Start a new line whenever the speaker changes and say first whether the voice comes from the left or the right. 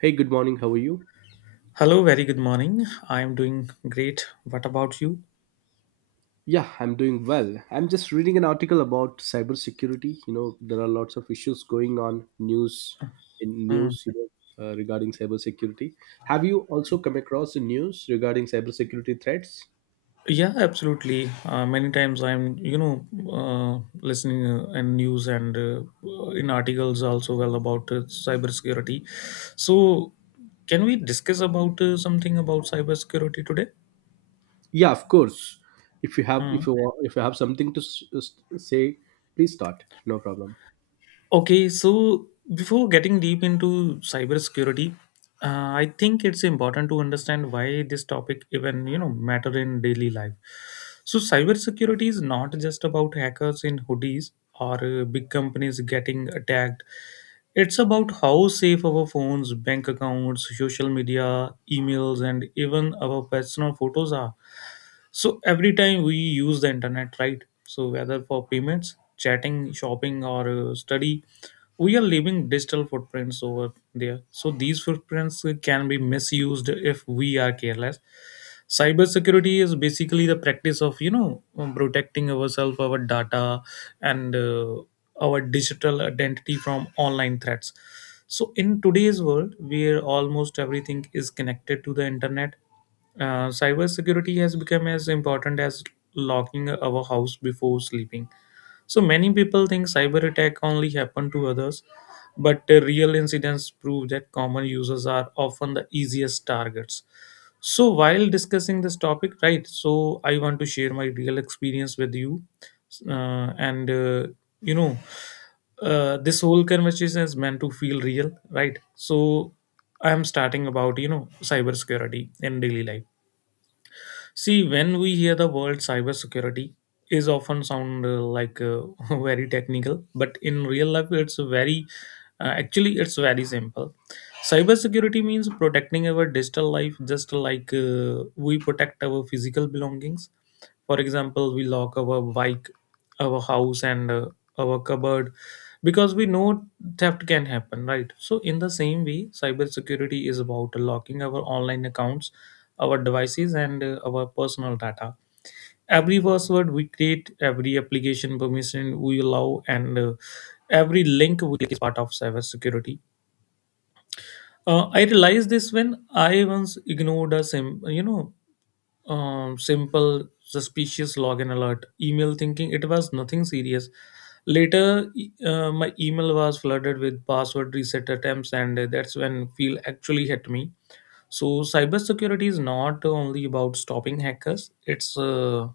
right: Hey, good morning. How are you?
left: Hello, very good morning. I am doing great. What about you?
right: Yeah, I'm doing well. I'm just reading an article about cybersecurity. You know, there are lots of issues going on news in
left: Mm.
right: news, regarding cybersecurity. Have you also come across the news regarding cybersecurity threats?
left: Yeah, absolutely. Many times I'm listening and news and in articles also well about cybersecurity. So, can we discuss about something about cybersecurity today?
right: Yeah, of course. If you have,
left: Hmm.
right: if you have something to say, please start. No problem.
left: Okay, so before getting deep into cybersecurity, I think it's important to understand why this topic even matter in daily life. So cybersecurity is not just about hackers in hoodies or big companies getting attacked. It's about how safe our phones, bank accounts, social media, emails, and even our personal photos are. So every time we use the internet, right? So whether for payments chatting, shopping, or study, we are leaving digital footprints over there. So these footprints can be misused if we are careless. Cybersecurity is basically the practice of protecting ourselves, our data, and our digital identity from online threats. So in today's world, where almost everything is connected to the internet, cybersecurity has become as important as locking our house before sleeping. So many people think cyber attack only happen to others, but real incidents prove that common users are often the easiest targets. So while discussing this topic, right? So I want to share my real experience with you, uh, and uh, you know, this whole conversation is meant to feel real, right? So I am starting about cybersecurity in daily life. See, when we hear the word cybersecurity, is often sound very technical, but in real life, it's very actually it's very simple. Cybersecurity means protecting our digital life, just like we protect our physical belongings. For example, we lock our bike, our house, and our cupboard because we know theft can happen, right? So, in the same way, cybersecurity is about locking our online accounts, our devices and our personal data. Every password we create, every application permission we allow, and every link we is part of cybersecurity. I realized this when I once ignored a simple suspicious login alert email, thinking it was nothing serious. Later, my email was flooded with password reset attempts, and that's when feel actually hit me. So, cybersecurity is not only about stopping hackers, it's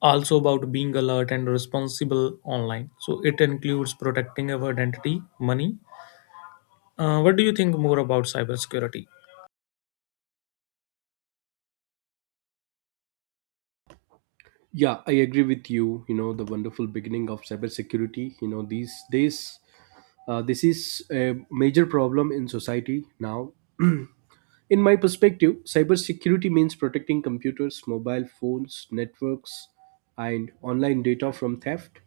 left: also about being alert and responsible online. So, it includes protecting our identity, money. What do you think more about cybersecurity?
right: Yeah, I agree with you. You know, the wonderful beginning of cybersecurity. You know, these days, this is a major problem in society now. In my perspective, cybersecurity means protecting computers, mobile phones, networks, and online data from theft,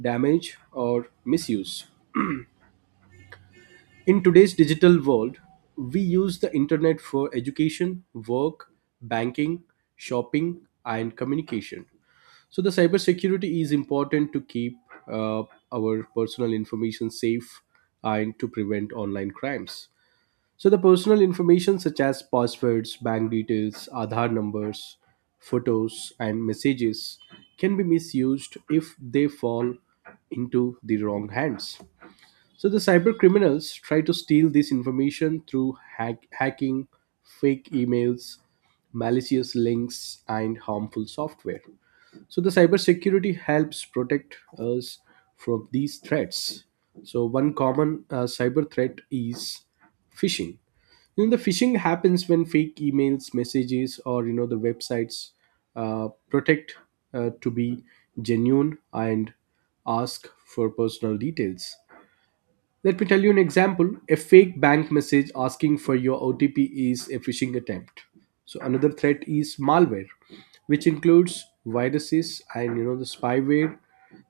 right: damage, or misuse. In today's digital world, we use the internet for education, work, banking, shopping, and communication. So, the cybersecurity is important to keep uh, our personal information safe and to prevent online crimes. So the personal information such as passwords, bank details, Aadhaar numbers, photos and messages can be misused if they fall into the wrong hands. So the cyber criminals try to steal this information through hacking, fake emails, malicious links and harmful software. So the cybersecurity helps protect us from these threats. So one common cyber threat is phishing. The phishing happens when fake emails, messages, or the websites protect to be genuine and ask for personal details. Let me tell you an example. A fake bank message asking for your OTP is a phishing attempt. So another threat is malware, which includes viruses and the spyware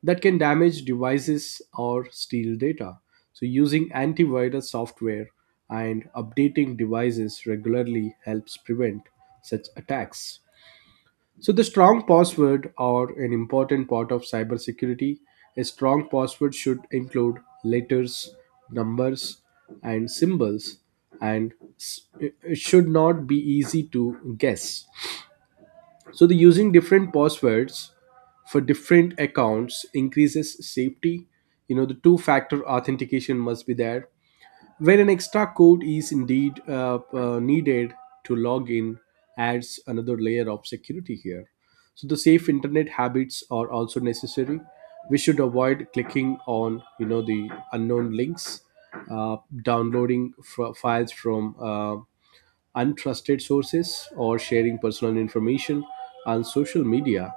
right: that can damage devices or steal data. So using antivirus software and updating devices regularly helps prevent such attacks. So, the strong password are an important part of cybersecurity. A strong password should include letters, numbers, and symbols, and it should not be easy to guess. So, the using different passwords for different accounts increases safety. You know, the two factor authentication must be there when an extra code is indeed needed to log in, adds another layer of security here. So the safe internet habits are also necessary. We should avoid clicking on the unknown links, uh, downloading files from untrusted sources, or sharing personal information on social media.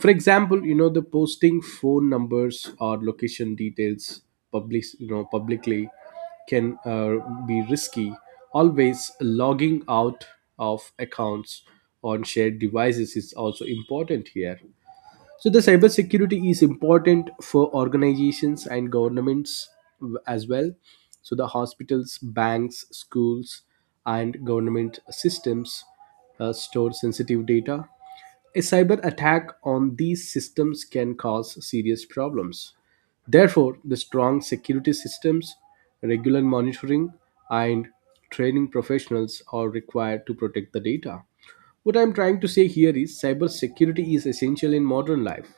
right: For example, the posting phone numbers or location details public, publicly, can be risky. Always logging out of accounts on shared devices is also important here. So the cybersecurity is important for organizations and governments as well. So the hospitals, banks, schools, and government systems store sensitive data. A cyber attack on these systems can cause serious problems. Therefore, the strong security systems, regular monitoring, and training professionals are required to protect the data. What I'm trying to say here is cybersecurity is essential in modern life.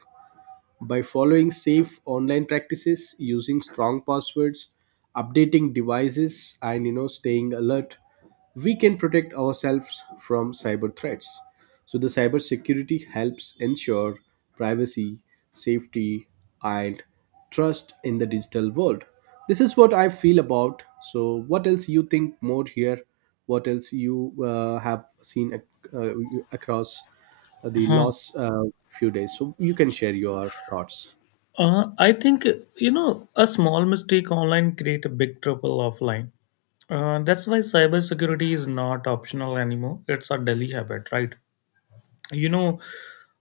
right: By following safe online practices, using strong passwords, updating devices, and staying alert, we can protect ourselves from cyber threats. So the cybersecurity helps ensure privacy, safety, and trust in the digital world. This is what I feel about. So what else you think more here? What else you have seen across the
left: Huh.
right: last few days? So you can share your thoughts.
left: I think, you know, a small mistake online create a big trouble offline. That's why cybersecurity is not optional anymore. It's a daily habit, right? You know,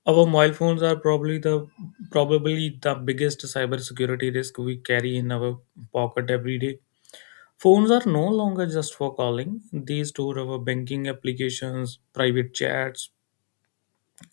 left: our mobile phones are probably the biggest cybersecurity risk we carry in our pocket every day. Phones are no longer just for calling; these store our banking applications, private chats,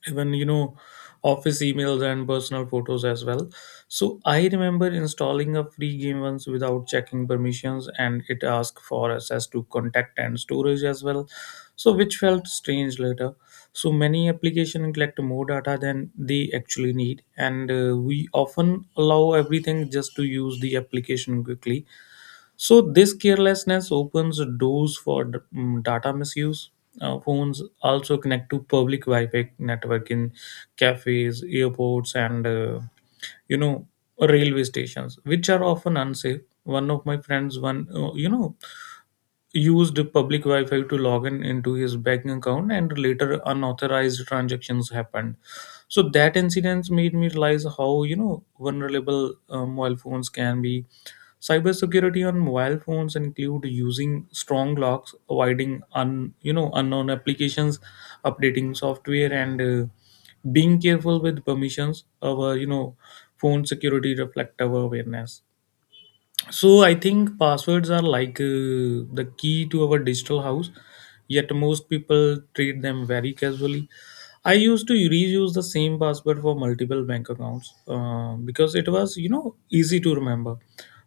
left: even office emails and personal photos as well. So I remember installing a free game once without checking permissions, and it asked for access to contact and storage as well, so which felt strange later. So many applications collect more data than they actually need, and we often allow everything just to use the application quickly. So this carelessness opens doors for data misuse. Phones also connect to public Wi-Fi network in cafes, airports, and you know railway stations, which are often unsafe. One of my friends, used public Wi-Fi to log in into his banking account, and later unauthorized transactions happened. So that incident made me realize how vulnerable mobile phones can be. Cybersecurity on mobile phones include using strong locks, avoiding un, you know unknown applications, updating software, and being careful with permissions. Our phone security reflect our awareness. So I think passwords are like the key to our digital house, yet most people treat them very casually. I used to reuse the same password for multiple bank accounts because it was easy to remember,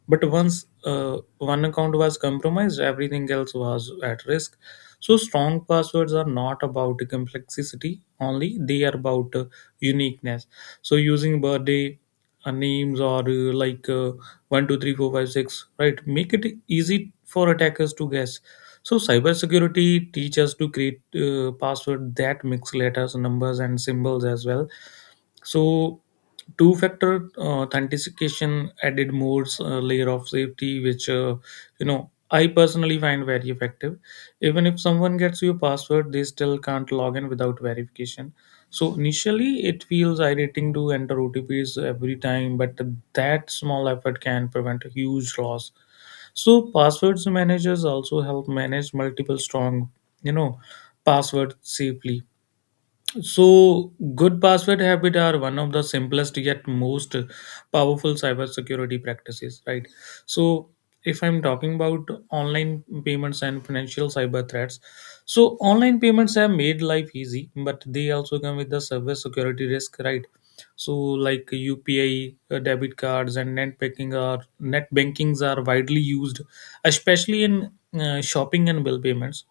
left: but once one account was compromised, everything else was at risk. So strong passwords are not about complexity only, they are about uniqueness. So using birthday, names, or one two three four five six, right, make it easy for attackers to guess. So cybersecurity teach us to create password that mix letters, numbers, and symbols as well. So two factor authentication added more layer of safety, which you know I personally find very effective. Even if someone gets your password, they still can't log in without verification. So initially, it feels irritating to enter OTPs every time, but that small effort can prevent a huge loss. So passwords managers also help manage multiple strong, you know, passwords safely. So, good password habit are one of the simplest yet most powerful cybersecurity practices, right? So, if I'm talking about online payments and financial cyber threats, so online payments have made life easy, but they also come with the cyber security risk, right? So, like UPI, debit cards, and net bankings are widely used, especially in shopping and bill payments.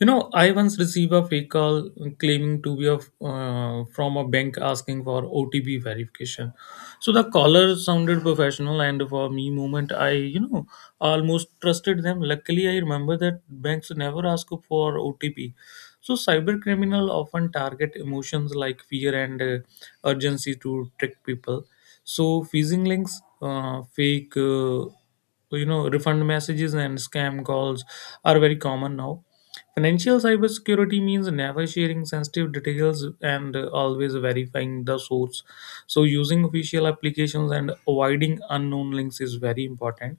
left: You know, I once received a fake call claiming to be from a bank asking for OTP verification. So the caller sounded professional, and for me, moment I almost trusted them. Luckily, I remember that banks never ask for OTP. So cyber criminal often target emotions like fear and urgency to trick people. So phishing links, fake. You know refund messages and scam calls are very common now. Financial cybersecurity means never sharing sensitive details and always verifying the source. So, using official applications and avoiding unknown links is very important.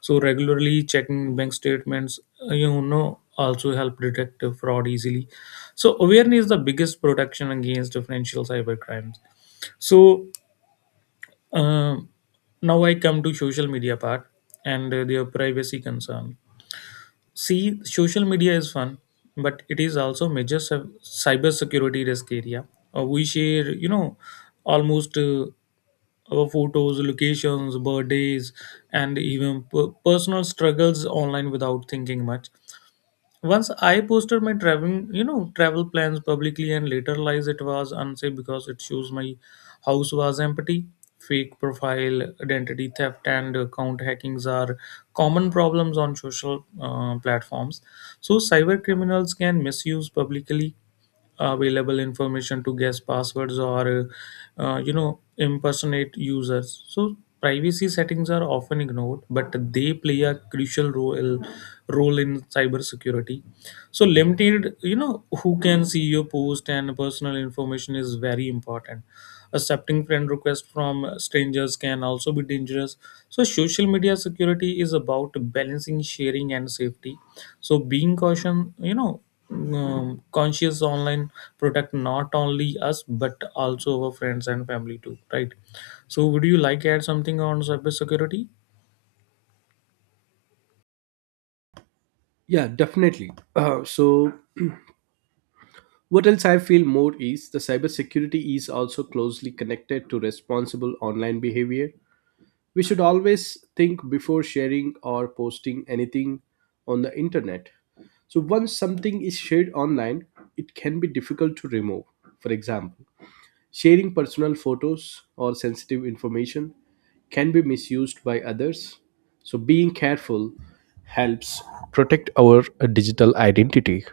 left: So, regularly checking bank statements, also help detect fraud easily. So, awareness is the biggest protection against financial cybercrimes. So, um now I come to social media part and their privacy concern. See, social media is fun, but it is also major cyber security risk area. We share, you know, almost our photos, locations, birthdays, and even personal struggles online without thinking much. Once I posted my travel plans publicly and later realized it was unsafe because it shows my house was empty. Fake profile, identity theft, and account hackings are common problems on social platforms. So cyber criminals can misuse publicly available information to guess passwords or impersonate users. So privacy settings are often ignored, but they play a crucial role in cybersecurity. So limited who can see your post and personal information is very important. Accepting friend requests from strangers can also be dangerous. So social media security is about balancing sharing and safety. So being caution you know conscious online protect not only us but also our friends and family too, right? So would you like add something on cyber security?
right: Yeah, definitely. So, what else I feel more is the cybersecurity is also closely connected to responsible online behavior. We should always think before sharing or posting anything on the internet. So, once something is shared online, it can be difficult to remove. For example, sharing personal photos or sensitive information can be misused by others. So, being careful helps protect our digital identity.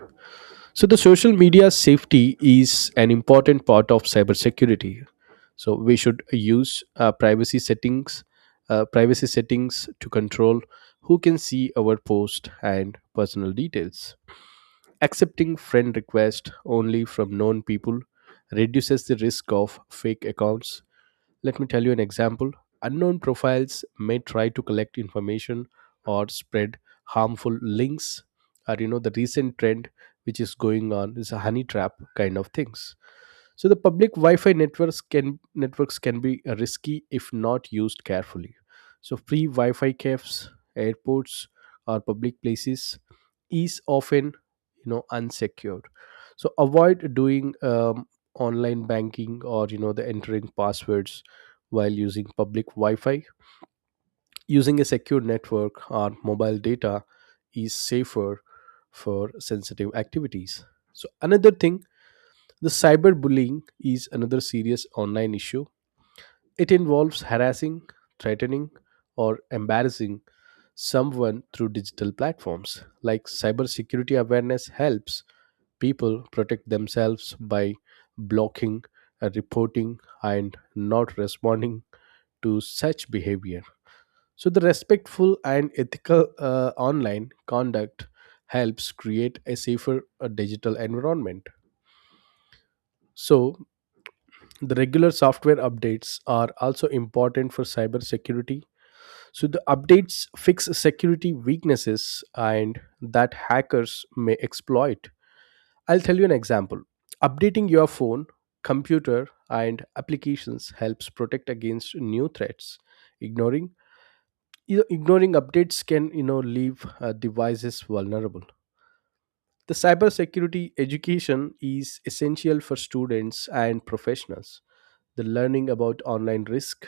right: So the social media safety is an important part of cybersecurity. So we should use privacy settings to control who can see our post and personal details. Accepting friend requests only from known people reduces the risk of fake accounts. Let me tell you an example. Unknown profiles may try to collect information or spread harmful links. Or, the recent trend which is going on is a honey trap kind of things. So the public Wi-Fi networks can be risky if not used carefully. So free Wi-Fi cafes, airports, or public places is often unsecured. So avoid doing online banking or the entering passwords while using public Wi-Fi. Using a secure network or mobile data is safer for sensitive activities. So another thing, the cyberbullying is another serious online issue. It involves harassing, threatening, or embarrassing someone through digital platforms. Like cybersecurity awareness helps people protect themselves by blocking, reporting, and not responding to such behavior. So, the respectful and ethical online conduct helps create a safer digital environment. So, the regular software updates are also important for cybersecurity. So the updates fix security weaknesses and that hackers may exploit. I'll tell you an example. Updating your phone, computer, and applications helps protect against new threats. Ignoring ignoring updates can leave devices vulnerable. The cybersecurity education is essential for students and professionals. The learning about online risk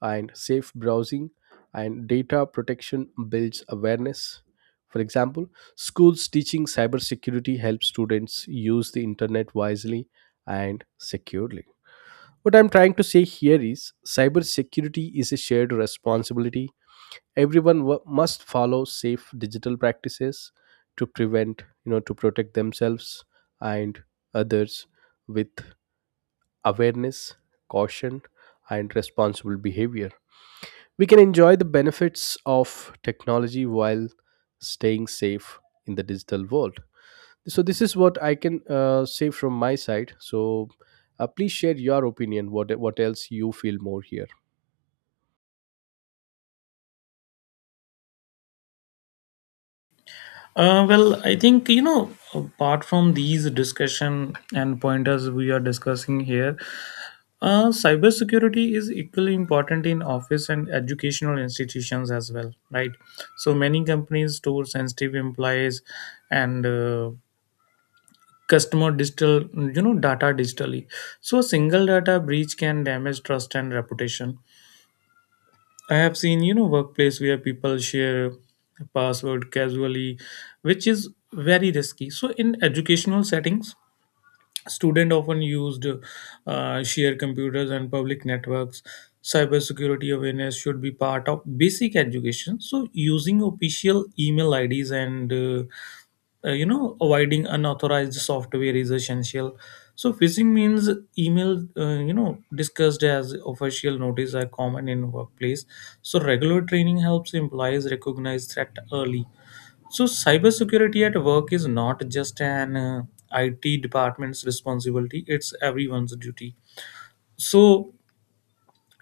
right: and safe browsing and data protection builds awareness. For example, schools teaching cybersecurity helps students use the internet wisely and securely. What I'm trying to say here is cybersecurity is a shared responsibility. Everyone must follow safe digital practices to prevent, you know, to protect themselves and others with awareness, caution, and responsible behavior. We can enjoy the benefits of technology while staying safe in the digital world. So, this is what I can say from my side. So, please share your opinion. What else you feel more here?
left: Well, I think, you know, apart from these discussion and pointers we are discussing here, cyber security is equally important in office and educational institutions as well, right? So many companies store sensitive employees and customer digital, data digitally. So a single data breach can damage trust and reputation. I have seen, workplace where people share password casually, which is very risky. So in educational settings, students often used shared computers and public networks. Cybersecurity awareness should be part of basic education. So, using official email IDs and avoiding unauthorized software is essential. So, phishing means email discussed as official notice are common in workplace. So, regular training helps employees recognize threat early. So, cybersecurity at work is not just an IT department's responsibility, it's everyone's duty. So,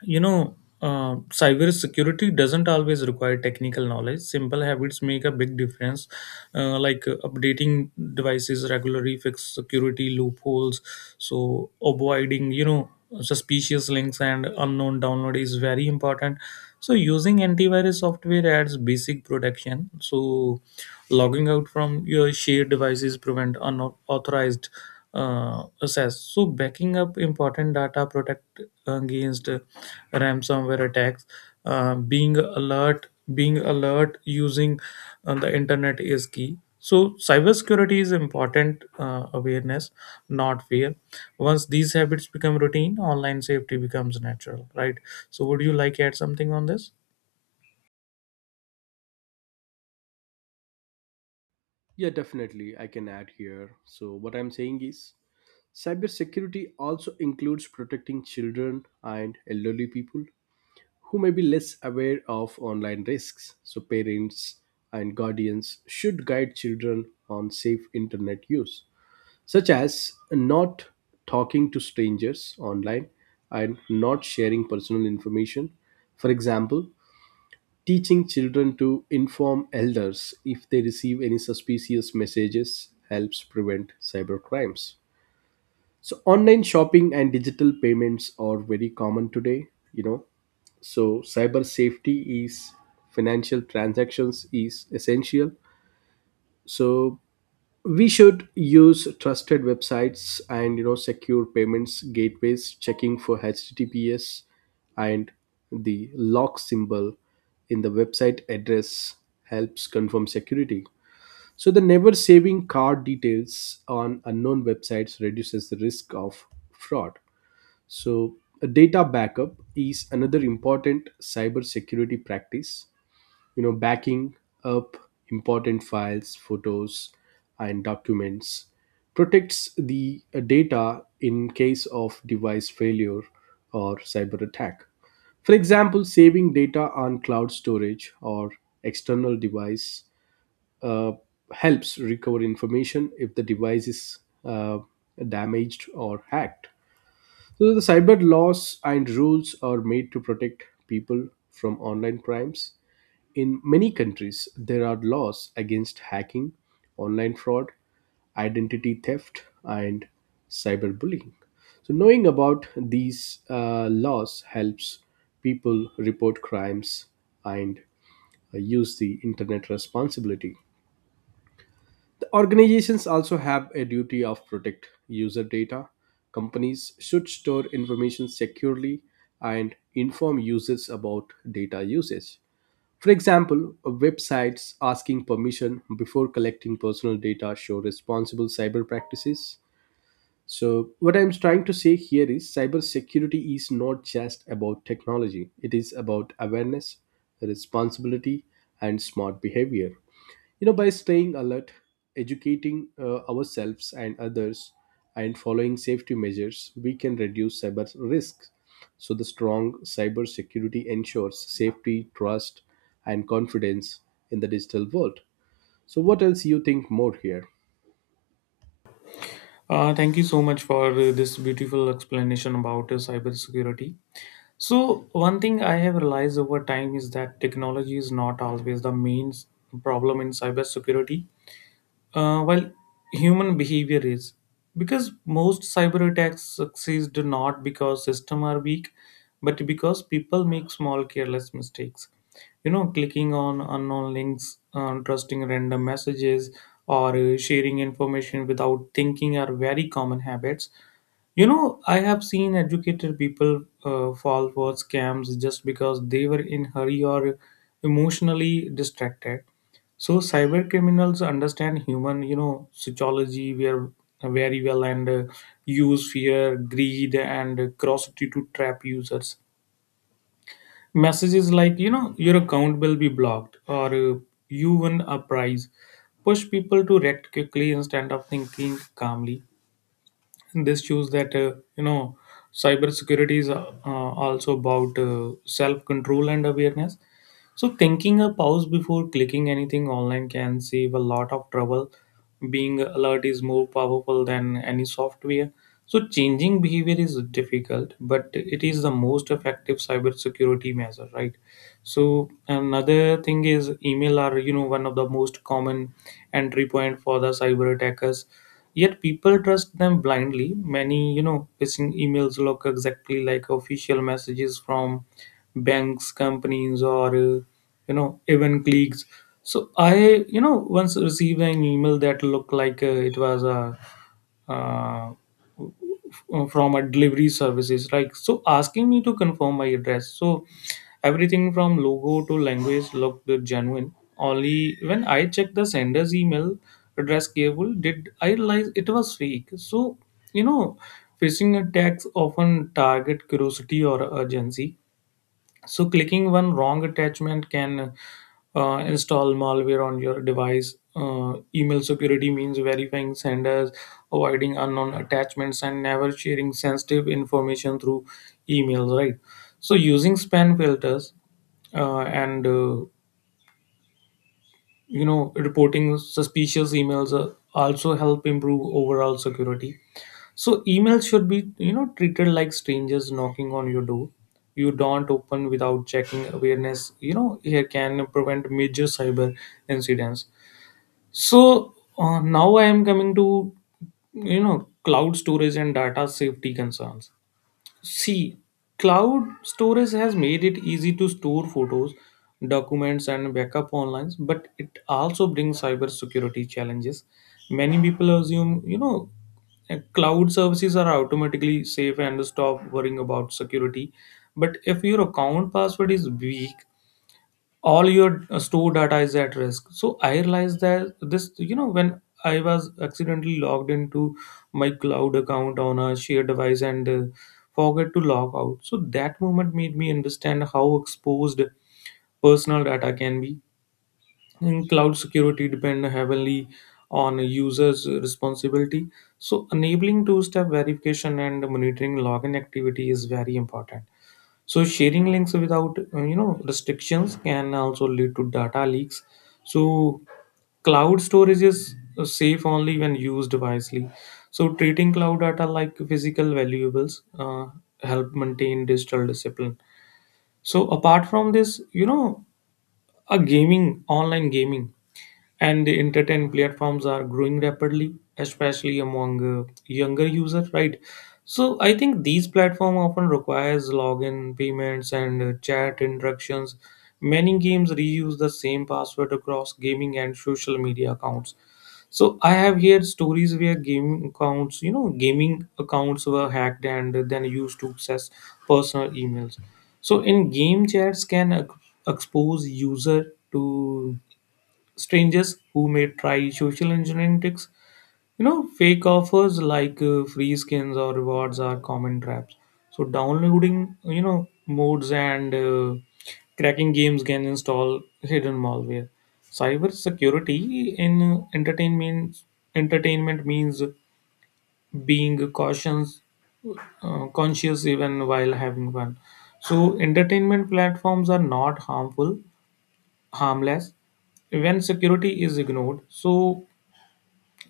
left: you know, cyber security doesn't always require technical knowledge. Simple habits make a big difference, updating devices regularly, fix security loopholes, so avoiding suspicious links and unknown download is very important. So using antivirus software adds basic protection. So logging out from your shared devices prevent unauthorized says. So backing up important data protect against ransomware attacks. Uh, being alert, being alert using the internet is key. So cybersecurity is important awareness, not fear. Once these habits become routine, online safety becomes natural, right? So would you like to add something on this?
right: Yeah, definitely. I can add here. So, what I'm saying is cybersecurity also includes protecting children and elderly people who may be less aware of online risks. So, parents and guardians should guide children on safe internet use, such as not talking to strangers online and not sharing personal information. For example, teaching children to inform elders if they receive any suspicious messages helps prevent cybercrimes. So online shopping and digital payments are very common today. You know, so cyber safety is financial transactions is essential. So we should use trusted websites and secure payments gateways, checking for https and the lock symbol in the website address helps confirm security. So the never saving card details on unknown websites reduces the risk of fraud. So, a data backup is another important cybersecurity practice. You know, backing up important files, photos, and documents protects the data in case of device failure or cyber attack. For example, saving data on cloud storage or external device uh, helps recover information if the device is uh, damaged or hacked. So the cyber laws and rules are made to protect people from online crimes. In many countries, there are laws against hacking, online fraud, identity theft, and cyberbullying. So knowing about these laws helps people report crimes and use the internet responsibly. The organizations also have a duty of protect user data. Companies should store information securely and inform users about data usage. For example, websites asking permission before collecting personal data show responsible cyber practices. So, what I'm trying to say here is cybersecurity is not just about technology, it is about awareness, responsibility, and smart behavior. By staying alert, educating ourselves and others, and following safety measures, we can reduce cyber risks. So the strong cyber security ensures safety, trust, and confidence in the digital world. So what else you think more here?
left: Thank you so much for this beautiful explanation about cybersecurity. So, one thing I have realized over time is that technology is not always the main problem in cybersecurity, well, human behavior is, because most cyber attacks succeed not because system are weak but because people make small careless mistakes, you know, clicking on unknown links, trusting random messages, or sharing information without thinking are very common habits. You know, I have seen educated people fall for scams just because they were in hurry or emotionally distracted. So cyber criminals understand human, you know, sociology where very well, and use fear, greed, and curiosity to trap users. Messages like, you know, your account will be blocked or you win a prize push people to react quickly instead of thinking calmly. This shows that, you know, cybersecurity is also about self control and awareness. So thinking a pause before clicking anything online can save a lot of trouble. Being alert is more powerful than any software. So changing behavior is difficult, but it is the most effective cybersecurity measure, right? So another thing is email are, you know, one of the most common entry point for the cyber attackers, yet people trust them blindly. Many, you know, phishing emails look exactly like official messages from banks, companies, or you know, even cliques. So I, you know, once received an email that looked like, it was a uh, from a delivery services like, so asking me to confirm my address. So everything from logo to language looked genuine. Only when I checked the sender's email address cable did I realize it was fake. So, you know, phishing attacks often target curiosity or urgency. So clicking one wrong attachment can install malware on your device. Email security means verifying senders, avoiding unknown attachments, and never sharing sensitive information through emails. Right. So using spam filters and you know, reporting suspicious emails also help improve overall security. So emails should be, you know, treated like strangers knocking on your door. You don't open without checking awareness. You know, here can prevent major cyber incidents. So now I am coming to, you know, cloud storage and data safety concerns. See, cloud storage has made it easy to store photos, documents, and backup online, but it also brings cybersecurity challenges. Many people assume, cloud services are automatically safe and stop worrying about security. But if your account password is weak, all your store data is at risk. So I realized that this, you know, when I was accidentally logged into my cloud account on a shared device and forgot to log out. So that moment made me understand how exposed personal data can be. In cloud, security depend heavily on a users responsibility. So enabling two step verification and monitoring login activity is very important. So sharing links without, you know, restrictions can also lead to data leaks. So cloud storage is safe only when used wisely. So treating cloud data like physical valuables help maintain digital discipline. So apart from this, you know, a gaming online gaming and the entertainment platforms are growing rapidly, especially among younger users, right? So I think these platform often requires login, payments, and chat interactions. Many games reuse the same password across gaming and social media accounts. So I have heard stories where gaming accounts were hacked and then used to access personal emails. So in game chats can expose user to strangers who may try social engineering tricks. You know, fake offers like free skins or rewards are common traps. So, downloading, you know, modes and cracking games can install hidden malware. Cyber security in entertainment means being cautious, conscious even while having fun. So, entertainment platforms are not harmless when security is ignored. So,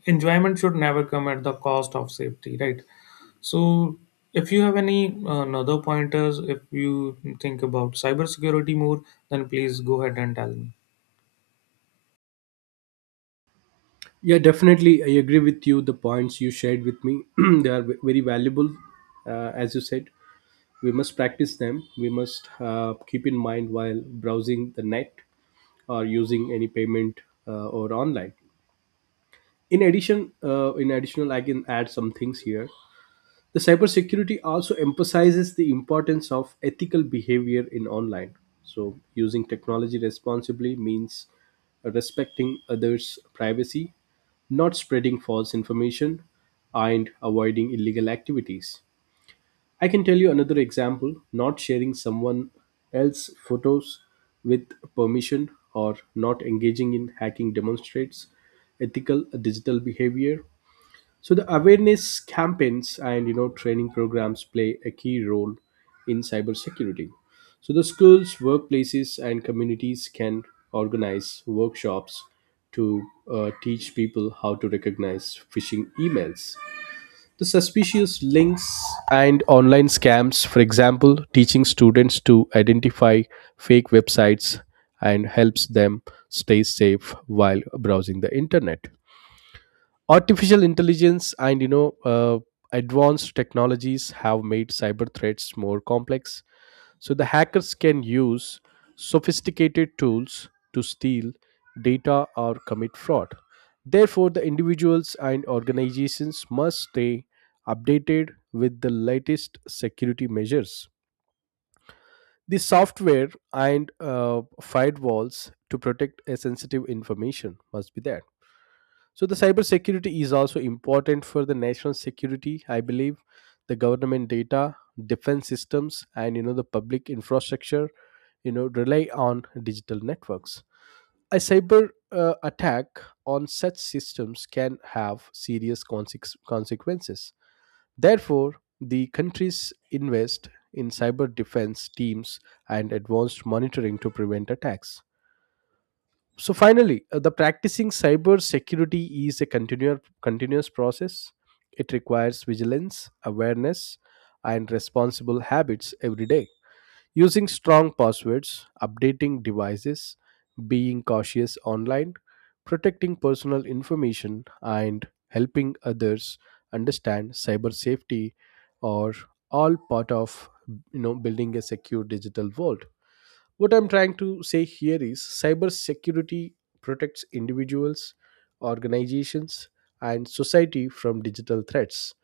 left: enjoyment should never come at the cost of safety, right? So if you have any another pointers, if you think about cybersecurity more, then please go ahead and tell me.
right: Yeah, definitely, I agree with you. The points you shared with me, they are very valuable. As you said, we must practice them. We must keep in mind while browsing the net or using any payment, or online. In addition, I can add some things here. The cybersecurity also emphasizes the importance of ethical behavior in online. So, using technology responsibly means respecting others' privacy, not spreading false information, and avoiding illegal activities. I can tell you another example. Not sharing someone else's photos with permission or not engaging in hacking demonstrates ethical digital behavior. So the awareness campaigns and training programs play a key role in cybersecurity. So the schools, workplaces, and communities can organize workshops to teach people how to recognize phishing emails, the suspicious links, and online scams. For example, teaching students to identify fake websites and helps them stay safe while browsing the internet. Artificial intelligence and advanced technologies have made cyber threats more complex. So the hackers can use sophisticated tools to steal data or commit fraud. Therefore, the individuals and organizations must stay updated with the latest security measures. The software and firewalls to protect a sensitive information must be there. So the cybersecurity is also important for the national security, I believe. The government data, defense systems, and the public infrastructure, rely on digital networks. A cyber attack on such systems can have serious consequences. Therefore, the countries invest in cyber defense teams and advanced monitoring to prevent attacks. So finally, the practicing cyber security is a continuous process. It requires vigilance, awareness, and responsible habits every day. Using strong passwords, updating devices, being cautious online, protecting personal information, and helping others understand cyber safety are all part of building a secure digital world. What I'm trying to say here is cybersecurity protects individuals, organizations, and society from digital threats.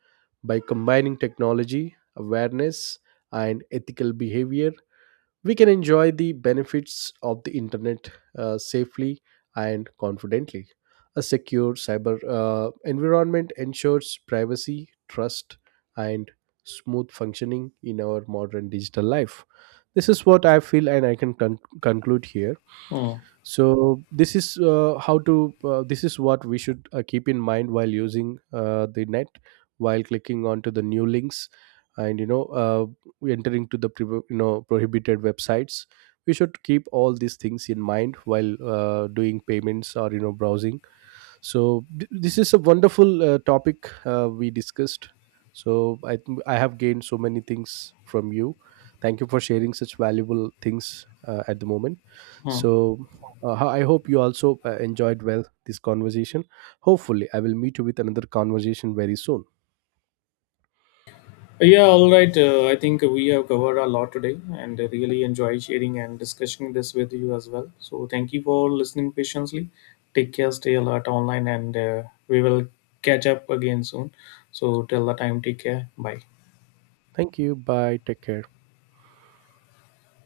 right: By combining technology, awareness, and ethical behavior, we can enjoy the benefits of the internet safely and confidently. A secure cyber environment ensures privacy, trust, and smooth functioning in our modern digital life. This is what I feel, and I can conclude here.
left: Oh,
right: So this is how to this is what we should keep in mind while using the net while clicking onto the new links and entering to the prohibited websites. We should keep all these things in mind while doing payments or browsing. So this is a wonderful topic we discussed. So I have gained so many things from you. Thank you for sharing such valuable things at the moment.
left: huh.
right: So I hope you also enjoyed well this conversation. Hopefully I will meet you with another conversation very soon.
left: Yeah, all right. I think we have covered a lot today and I really enjoy sharing and discussing this with you as well. So, thank you for listening patiently. Take care, stay alert online, and we will catch up again soon. So, till the time, take care. Bye.
right: Thank you. Bye. Take care.